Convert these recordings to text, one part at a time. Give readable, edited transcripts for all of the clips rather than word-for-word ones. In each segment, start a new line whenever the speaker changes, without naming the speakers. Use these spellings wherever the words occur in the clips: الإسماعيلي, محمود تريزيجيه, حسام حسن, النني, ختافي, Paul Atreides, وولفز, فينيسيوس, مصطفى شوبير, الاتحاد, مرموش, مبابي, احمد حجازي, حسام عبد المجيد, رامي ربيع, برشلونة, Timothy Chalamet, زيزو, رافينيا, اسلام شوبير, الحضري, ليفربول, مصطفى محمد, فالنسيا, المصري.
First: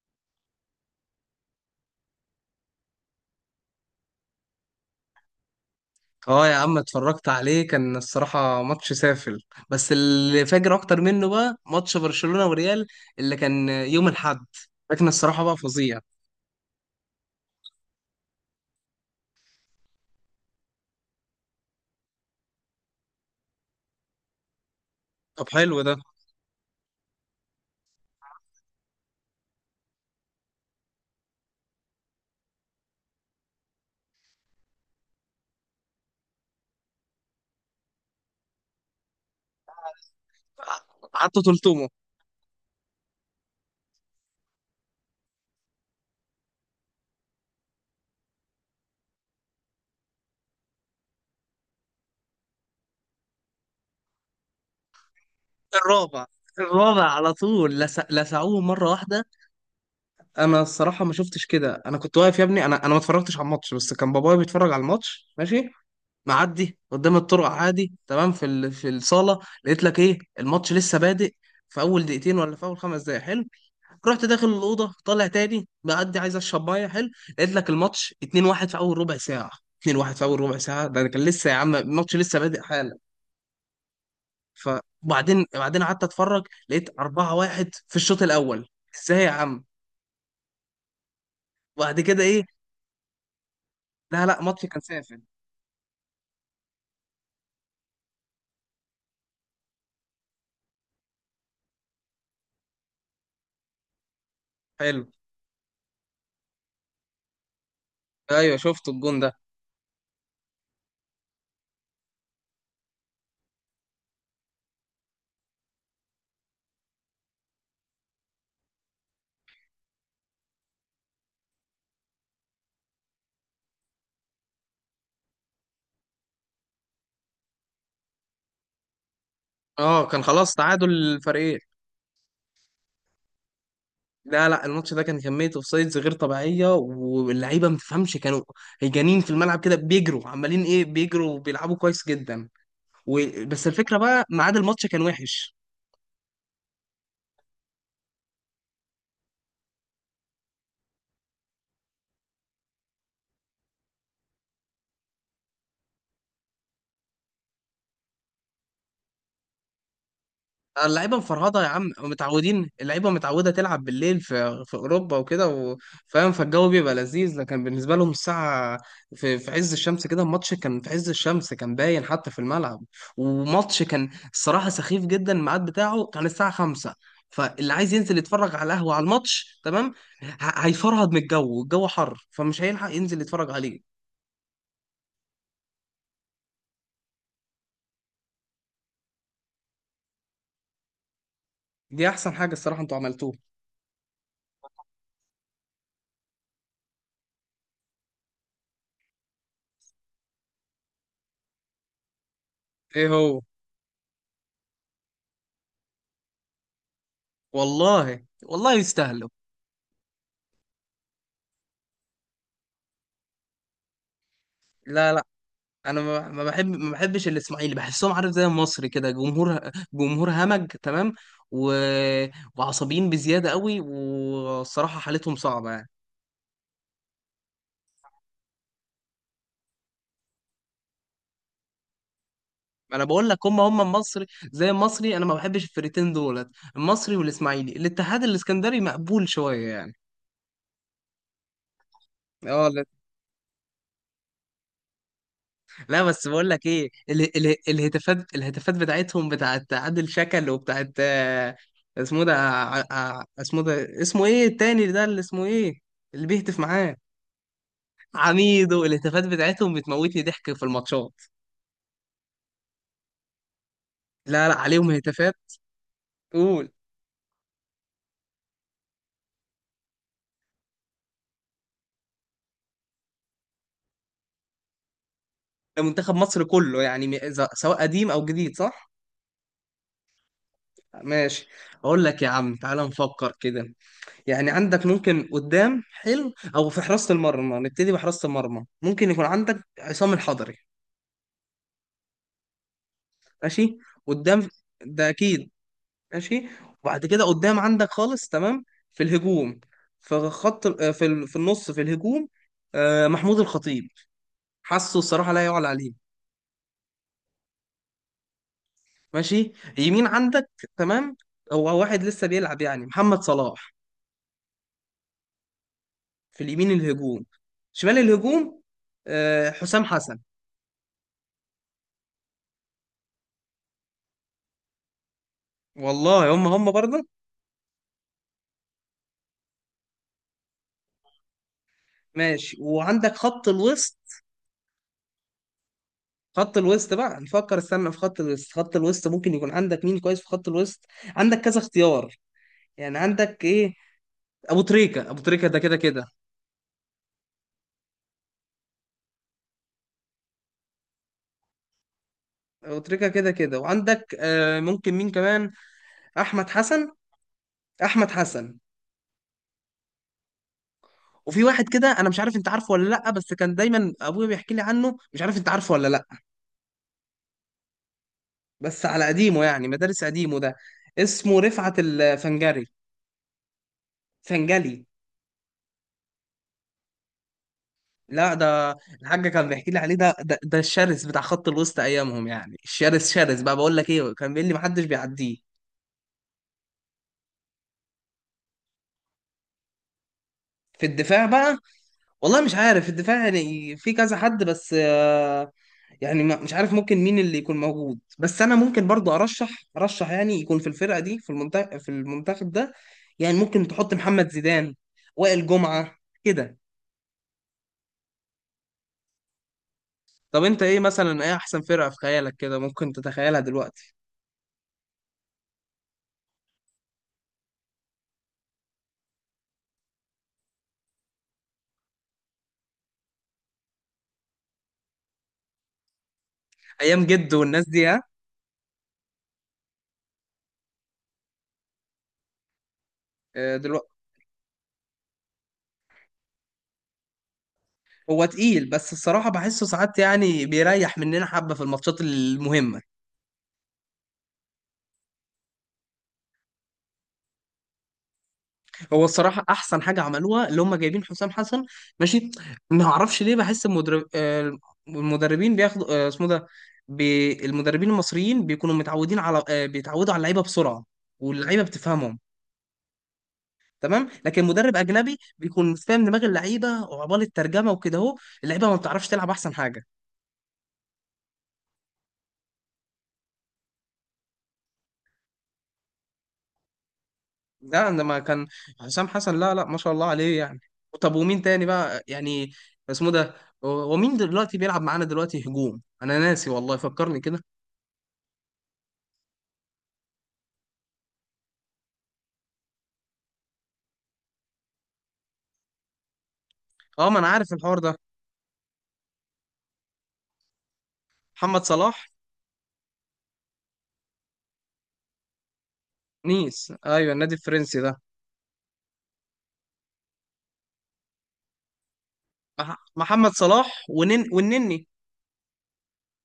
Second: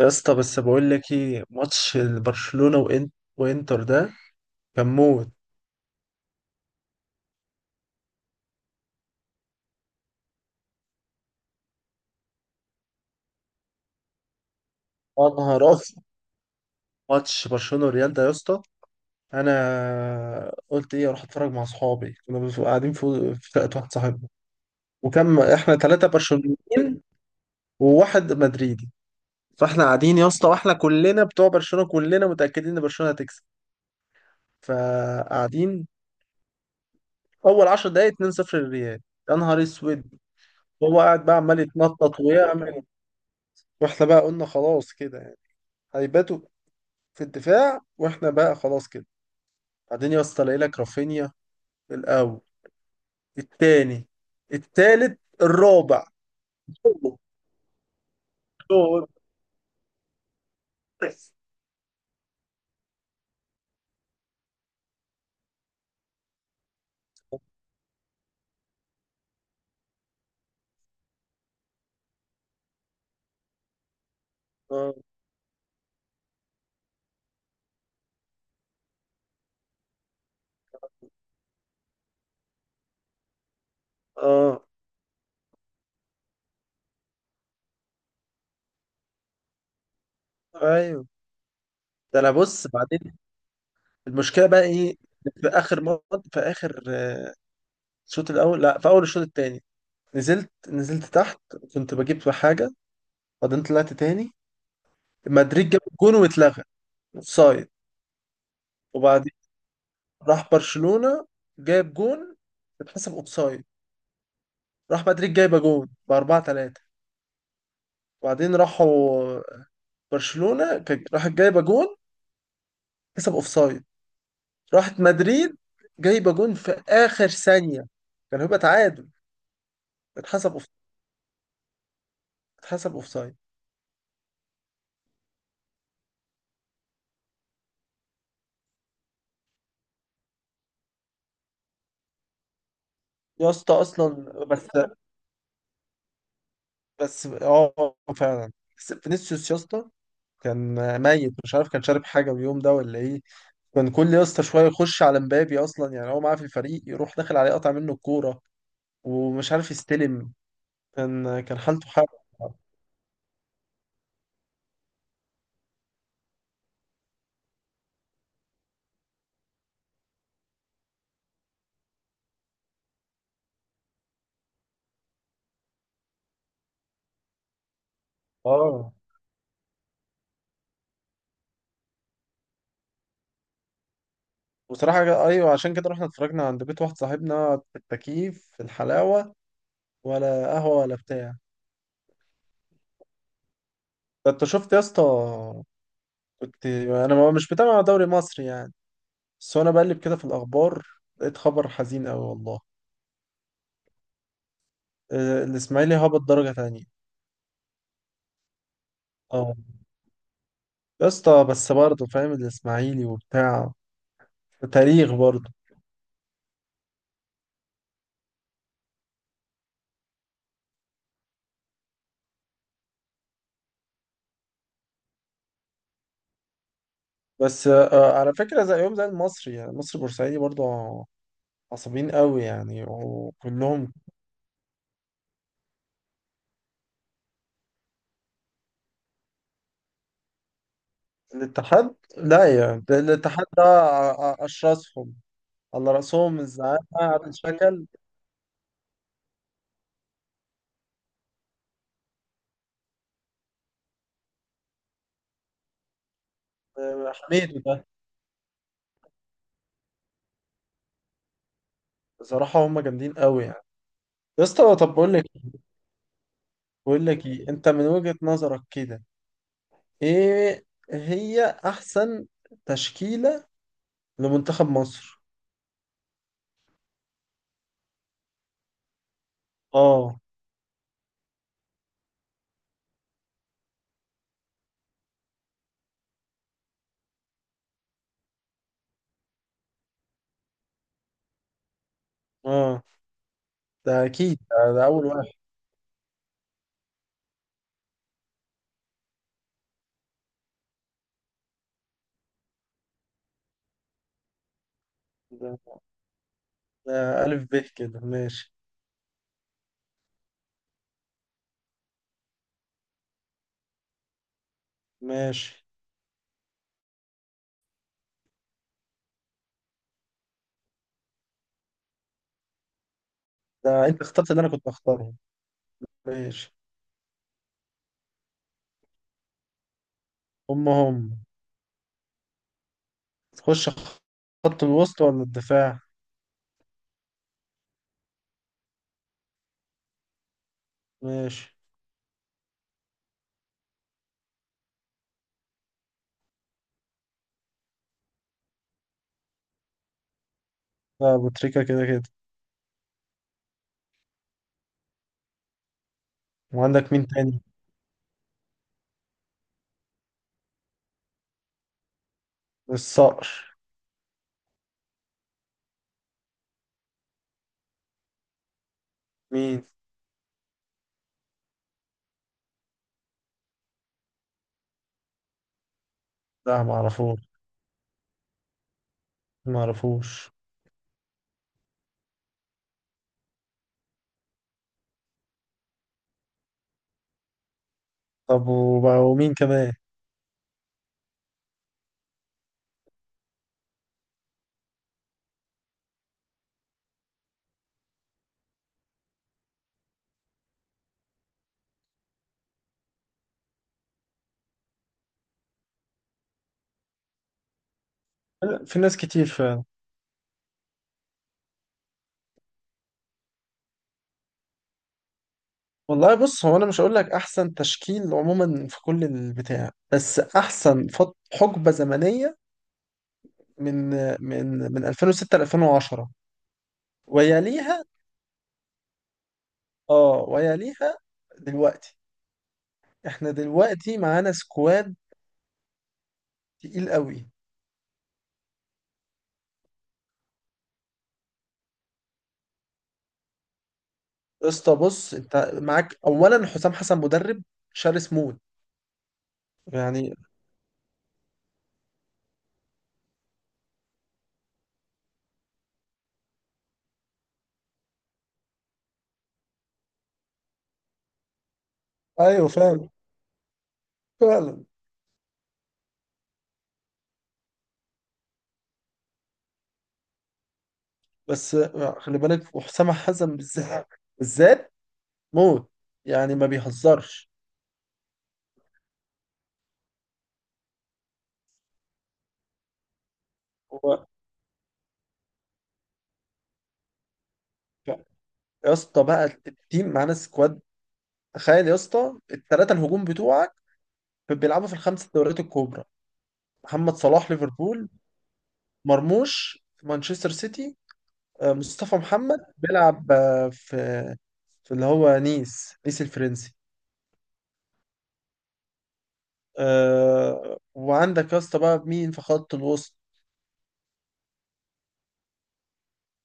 يا اسطى، بس بقول لك ايه ماتش برشلونة وانتر ده كان موت.
اه يا عم، اتفرجت عليه كان الصراحة ماتش سافل. بس اللي فاجر اكتر منه بقى ماتش برشلونة وريال اللي كان يوم الاحد. لكن
يا
الصراحة بقى
نهار أبيض.
فظيع.
ماتش برشلونة والريال ده يا اسطى، انا قلت ايه اروح اتفرج مع اصحابي، كنا قاعدين في شقه واحد صاحبنا، وكم
طب
احنا
حلو ده.
ثلاثه برشلونيين وواحد مدريدي. فاحنا قاعدين يا اسطى، واحنا كلنا بتوع برشلونة كلنا متأكدين ان برشلونة هتكسب فقاعدين. اول 10 دقايق 2-0 للريال. يا نهار اسود. هو قاعد بقى
حطوا
عمال
تلتمه.
يتنطط ويعمل، واحنا بقى قلنا خلاص كده يعني هيباتوا في الدفاع، واحنا بقى خلاص كده. بعدين يا اسطى الاقي لك رافينيا، الاول، التاني، التالت، الرابع،
الرابع. الرابع
كله
على طول لسعوه مرة
دول.
واحدة. انا الصراحة ما شفتش كده، انا كنت واقف يا ابني، انا ما اتفرجتش على الماتش، بس كان بابايا بيتفرج على الماتش، ماشي، معدي قدام الطرق عادي تمام في الصالة. لقيت لك ايه الماتش لسه بادئ، في اول دقيقتين ولا في اول 5 دقايق، حلو. رحت داخل
اه.
الاوضه طالع تاني معدي عايز اشرب ميه، حلو. لقيت لك الماتش 2-1 في اول ربع ساعه. 2-1 في اول ربع ساعه، ده أنا كان لسه يا عم الماتش لسه بادئ حالا.
اه.
فبعدين قعدت اتفرج لقيت 4-1 في الشوط الاول. ازاي يا عم؟
ايوه.
وبعد
ده
كده
انا
ايه؟
بص بعدين.
لا لا،
المشكله بقى
ماتش كان
ايه؟
سافل.
في اخر مرة، في اخر الشوط الاول، لا في اول الشوط التاني، نزلت تحت كنت بجيب في حاجه، بعدين طلعت تاني.
حلو.
مدريد جاب جون واتلغى اوفسايد.
ايوه شفت الجون
وبعدين
ده.
راح برشلونه جاب جون، اتحسب اوفسايد. راح مدريد جايبه جون ب 4-3. وبعدين راحوا برشلونه راحت جايبه جون كسب اوفسايد. راحت مدريد جايبه جون في اخر ثانيه كان هيبقى تعادل،
اه كان
اتحسب
خلاص
اوف
تعادل الفريقين.
اتحسب اوفسايد.
لا لا، الماتش ده كان كمية اوفسايدز غير طبيعية، واللعيبة ما تفهمش، كانوا هيجانين في الملعب كده بيجروا عمالين ايه، بيجروا وبيلعبوا كويس جدا و...
يا
بس
اسطى
الفكره
اصلا،
بقى ميعاد
بس
الماتش كان وحش.
بس اه فعلا. بس فينيسيوس يا اسطى كان ميت، مش عارف كان شارب حاجه اليوم ده ولا ايه. كان كل يا اسطى شويه يخش على مبابي، اصلا يعني هو معاه في الفريق يروح داخل عليه قطع منه الكوره، ومش عارف يستلم.
اللعيبه
كان
مفرهده يا
حالته
عم،
حاجه.
متعودين اللعيبه متعوده تلعب بالليل في اوروبا وكده فاهم، فالجو بيبقى لذيذ، لكن بالنسبه لهم الساعه في عز الشمس كده، الماتش كان في عز الشمس، كان باين حتى في الملعب. وماتش كان الصراحه سخيف جدا، الميعاد بتاعه كان الساعه 5. فاللي عايز ينزل يتفرج على
اه.
القهوه على الماتش تمام، ه- هيفرهد من الجو والجو حر، فمش هيلحق ينزل يتفرج عليه.
بصراحة أيوة عشان كده رحنا اتفرجنا عند بيت واحد صاحبنا في التكييف في الحلاوة، ولا قهوة ولا بتاع.
دي احسن حاجه الصراحه انتوا عملتوها.
ده أنت شفت يا اسطى، كنت أنا مش بتابع دوري مصري يعني، بس وأنا بقلب كده في الأخبار لقيت خبر حزين أوي والله.
ايه هو؟
الإسماعيلي هبط درجة تانية.
والله والله يستاهلوا.
أه. يا اسطى بس برضه فاهم الإسماعيلي وبتاع، تاريخ
لا لا،
برضه.
انا ما بحبش الاسماعيلي، بحسهم عارف زي المصري كده، جمهور جمهور همج تمام و... وعصبيين بزياده قوي، والصراحه حالتهم صعبه يعني.
بس على فكرة زي يوم زي المصري، يعني المصري بورسعيدي برضه عصبيين قوي يعني
انا بقول لك هم هم
وكلهم.
المصري، زي المصري انا ما بحبش الفرقتين دولت، المصري والاسماعيلي. الاتحاد الاسكندري مقبول شويه يعني.
الاتحاد لا، يعني
اه.
ده الاتحاد ده اشرسهم، على
لا بس
راسهم
بقول لك
الزعامه
ايه، ال
عادل
ال
شكل.
الهتافات، الهتافات بتاعتهم بتاعت عادل شكل وبتاعت آه، اسمه ده اسمه ده اسمه ايه التاني ده اللي اسمه ايه اللي بيهتف معاه.
حميد ده.
عميدو. الهتافات بتاعتهم بتموتني ضحك في الماتشات.
بصراحه هم جامدين قوي يعني. يا
لا لا
اسطى،
عليهم
طب بقول لك
هتافات.
إيه؟
قول.
بقول لك ايه انت من وجهه نظرك كده، ايه هي احسن تشكيله لمنتخب مصر؟
ده منتخب مصر كله يعني سواء قديم او جديد، صح.
اه.
ماشي. اقول لك يا عم تعال نفكر كده، يعني عندك ممكن قدام حلو، او في حراسة المرمى. نبتدي بحراسة المرمى، ممكن يكون عندك عصام الحضري،
اه.
ماشي.
ده اكيد،
قدام،
ده اول
ده
واحد.
اكيد. ماشي. وبعد كده قدام عندك خالص تمام في الهجوم، في خط في النص في الهجوم آه، محمود الخطيب. حاسه الصراحه لا يعلى
ده,
عليه.
ده الف ب كده ماشي.
ماشي. يمين عندك تمام، هو واحد لسه بيلعب يعني، محمد صلاح،
ماشي.
في اليمين الهجوم. شمال الهجوم آه، حسام حسن.
ده انت اخترت اللي انا كنت اختاره.
والله هم
ماشي.
هم برضه.
هم هم.
ماشي. وعندك خط
تخش
الوسط.
خط الوسط ولا الدفاع؟
خط الوسط بقى نفكر، استنى في خط الوسط، خط الوسط ممكن يكون عندك مين كويس في خط الوسط؟ عندك
ماشي.
كذا اختيار، يعني عندك ايه. ابو تريكة، ابو تريكة ده كده كده.
لا، أبو تريكة كده كده.
ابو تريكة كده كده، وعندك آه ممكن مين كمان. احمد حسن.
وعندك مين تاني؟
احمد حسن. وفي واحد كده انا مش عارف انت عارفه ولا لا، بس كان
الصقر.
دايما ابويا بيحكي لي عنه، مش عارف انت عارفه ولا لا. بس على قديمه
مين؟
يعني، مدارس قديمه ده. اسمه رفعت الفنجري. فنجلي.
لا معرفوش.
لا ده الحاج كان بيحكي لي عليه، ده
معرفوش.
ده الشرس بتاع خط الوسط ايامهم يعني، الشرس، شرس بقى، بقول لك ايه كان بيقول لي محدش بيعديه.
طب وبقى ومين كمان؟
في الدفاع بقى والله مش عارف، في الدفاع يعني في كذا حد، بس آه، يعني مش عارف ممكن مين اللي يكون موجود. بس انا ممكن برضو ارشح، ارشح يعني يكون في الفرقه دي، في المنتخب، في المنتخب ده يعني ممكن تحط محمد زيدان، وائل جمعه، كده.
لا، في ناس كتير فعلا.
طب انت ايه مثلا، ايه احسن فرقه في خيالك كده ممكن تتخيلها دلوقتي؟
والله بص، هو انا مش هقول لك احسن تشكيل عموما في كل البتاع، بس احسن حقبة زمنية من من 2006 ل 2010.
ايام جد والناس دي.
ويليها اه ويليها دلوقتي. احنا
ها.
دلوقتي معانا سكواد تقيل قوي.
هو تقيل بس الصراحة بحسه ساعات يعني بيريح مننا حبة في الماتشات المهمة.
يا اسطى بص، انت معاك اولا حسام حسن، مدرب شرس موت
هو الصراحة أحسن حاجة
يعني.
عملوها اللي هم جايبين حسام حسن. ماشي. ما أعرفش ليه، بحس المدرب آه، المدربين بياخدوا آه، اسمه ده، المدربين المصريين بيكونوا متعودين على آه، بيتعودوا على اللعيبة بسرعة، واللعيبة بتفهمهم
ايوه فعلا.
تمام. لكن
فعلا.
مدرب أجنبي بيكون مش فاهم دماغ اللعيبة، وعبال الترجمة وكده أهو اللعيبة ما بتعرفش تلعب أحسن حاجة.
بس خلي بالك، وحسام حسن بالذات، بالذات موت، يعني ما بيهزرش.
لا عندما كان حسام حسن، لا لا ما شاء الله عليه يعني. طب ومين تاني بقى يعني، اسمه ده،
هو
ومين دلوقتي بيلعب معانا دلوقتي هجوم، انا ناسي والله فكرني كده.
يا اسطى بقى التيم معانا سكواد. تخيل يا اسطى الثلاثه الهجوم بتوعك بيلعبوا في الخمس دوريات الكبرى. محمد
اه ما انا
صلاح
عارف الحوار
ليفربول،
ده.
مرموش في مانشستر سيتي،
محمد
مصطفى
صلاح.
محمد بيلعب في اللي هو نيس، نيس الفرنسي.
نيس، ايوه النادي الفرنسي ده.
وعندك يا اسطى بقى مين في خط الوسط؟
محمد صلاح ونن، والنني.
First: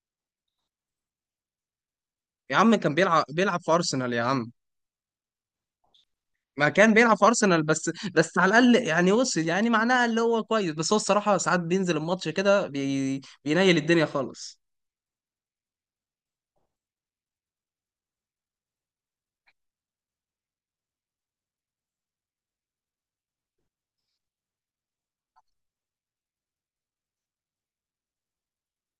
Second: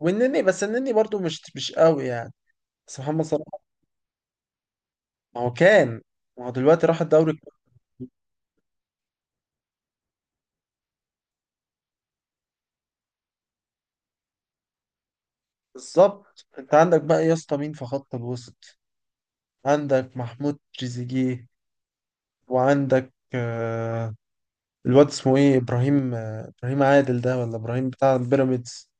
والنني، بس النني برضو مش قوي يعني.
يا عم كان
بس
بيلعب
محمد صلاح،
بيلعب في ارسنال يا عم.
ما هو كان ما هو
ما
دلوقتي
كان
راح
بيلعب في
الدوري الكوري.
ارسنال، بس على الاقل يعني وصل، يعني معناها اللي هو كويس، بس هو الصراحه ساعات بينزل الماتش كده بينيل الدنيا خالص.
بالظبط. انت عندك بقى يا اسطى مين في خط الوسط؟ عندك محمود تريزيجيه، وعندك آه، الواد اسمه ايه، ابراهيم ابراهيم عادل ده ولا ابراهيم بتاع بيراميدز.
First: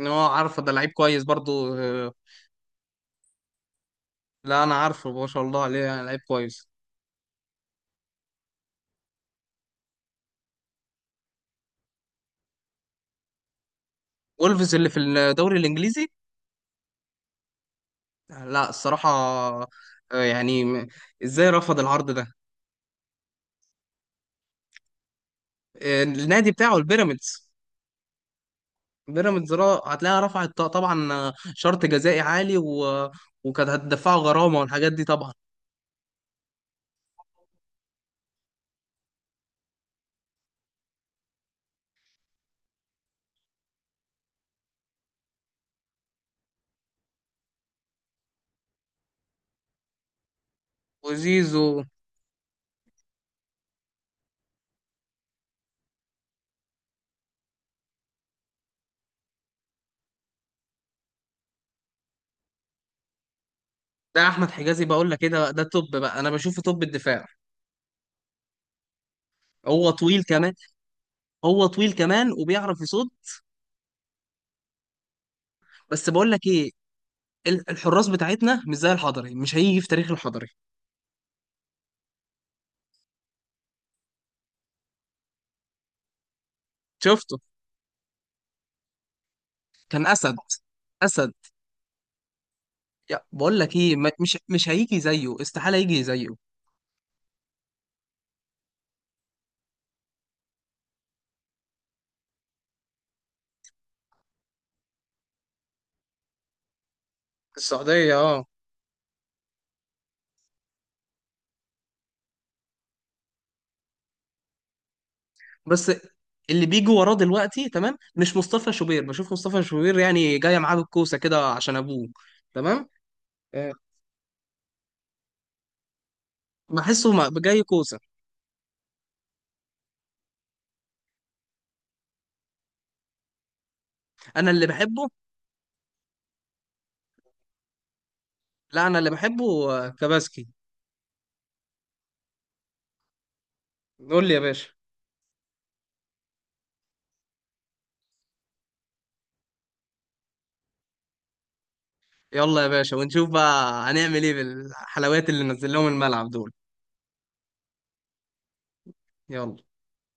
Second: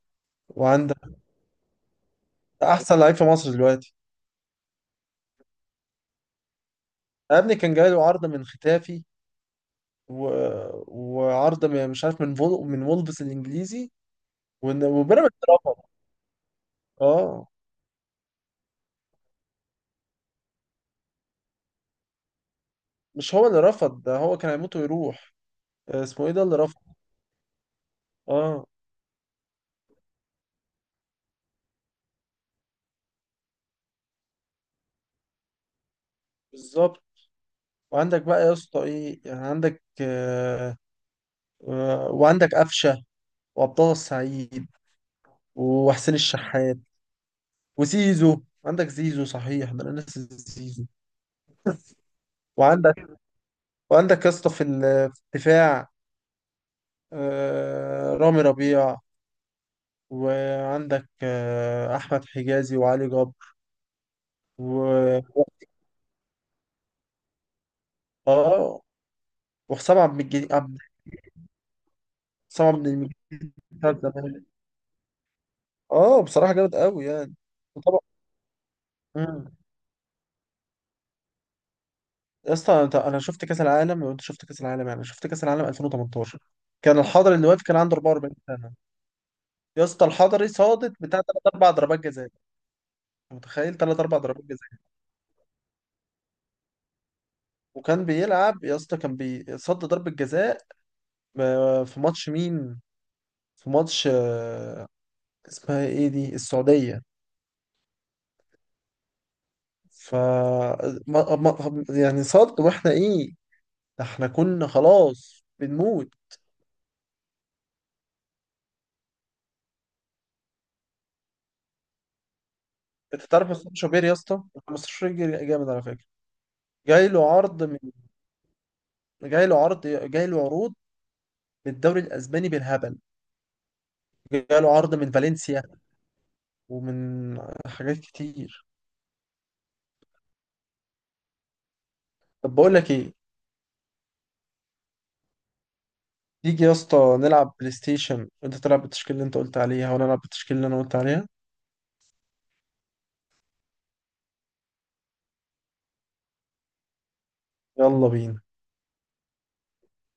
ان هو عارف ده لعيب
وعندك
كويس برضو.
احسن لعيب في مصر دلوقتي.
لا انا عارفه ما شاء الله عليه يعني، لعيب كويس.
يا ابني كان جاي له عرض من ختافي و... وعرض مش عارف من من وولفز الانجليزي،
وولفز اللي في
وبيراميدز
الدوري
رفض.
الانجليزي.
اه.
لا الصراحه آه، يعني ازاي رفض العرض ده؟
مش هو اللي رفض، ده هو كان هيموت ويروح.
آه،
اسمه ايه ده
النادي
اللي
بتاعه
رفض.
البيراميدز.
اه.
بيراميدز هتلاقيها رفعت طبعا آه، شرط جزائي عالي وكانت هتدفعه غرامه والحاجات دي طبعا.
بالظبط. وعندك بقى يا اسطى ايه، يعني عندك آه، وعندك قفشه وعبد السعيد وحسين الشحات وزيزو. عندك زيزو صحيح، ده انا ناسي زيزو.
وزيزو.
وعندك وعندك يا اسطى في في الدفاع آه رامي ربيع، وعندك آه احمد حجازي وعلي جبر.
ده احمد حجازي بقول لك
و
كده ده توب بقى، انا بشوفه توب الدفاع.
اه
هو
وحسام عبد
طويل
المجيد
كمان. هو طويل كمان
حسام
وبيعرف
عبد
يصد.
المجيد بتاع زمان.
بس
اه.
بقول لك
بصراحه
ايه،
جامد قوي يعني. وطبعا.
الحراس بتاعتنا مش زي الحضري،
مم.
مش هيجي في تاريخ الحضري.
يا اسطى انت، انا شفت كاس العالم وانت شفت كاس العالم، يعني شفت كاس العالم 2018 كان الحضري
شفته.
اللي واقف كان عنده 44 سنه. يا اسطى
كان اسد.
الحضري صادت بتاع
اسد.
ثلاث اربع ضربات جزاء. أنت
يا بقول
متخيل
لك ايه
ثلاث اربع
مش
ضربات
مش
جزاء.
هيجي زيه، استحاله يجي زيه.
وكان بيلعب يا اسطى، كان بيصد ضربه جزاء في ماتش مين، في ماتش اسمها ايه دي، السعوديه.
السعودية اه.
ف ما... ما... يعني صد، واحنا ايه، ده احنا كنا خلاص
بس
بنموت.
اللي بيجي وراه دلوقتي تمام مش مصطفى شوبير، بشوف مصطفى شوبير يعني جايه معاه بالكوسه كده عشان ابوه، تمام.
انت تعرف
آه،
اسلام شوبير يا اسطى؟ مصطفى شوبير جامد على فكره. جاي
بحسه
له
جاي
عرض من
كوسه.
جاي له عروض من الدوري الاسباني بالهبل.
انا
جاي
اللي
له عرض
بحبه.
من فالنسيا ومن حاجات كتير.
لا انا اللي بحبه آه، كباسكي.
طب بقول لك ايه،
قول لي يا باشا.
تيجي يا اسطى نلعب بلاي ستيشن، وانت تلعب بالتشكيله اللي انت قلت عليها وانا العب بالتشكيله اللي انا قلت عليها.
يلا يا باشا ونشوف بقى هنعمل ايه بالحلويات اللي نزل لهم الملعب دول.
يلا بينا
يلا.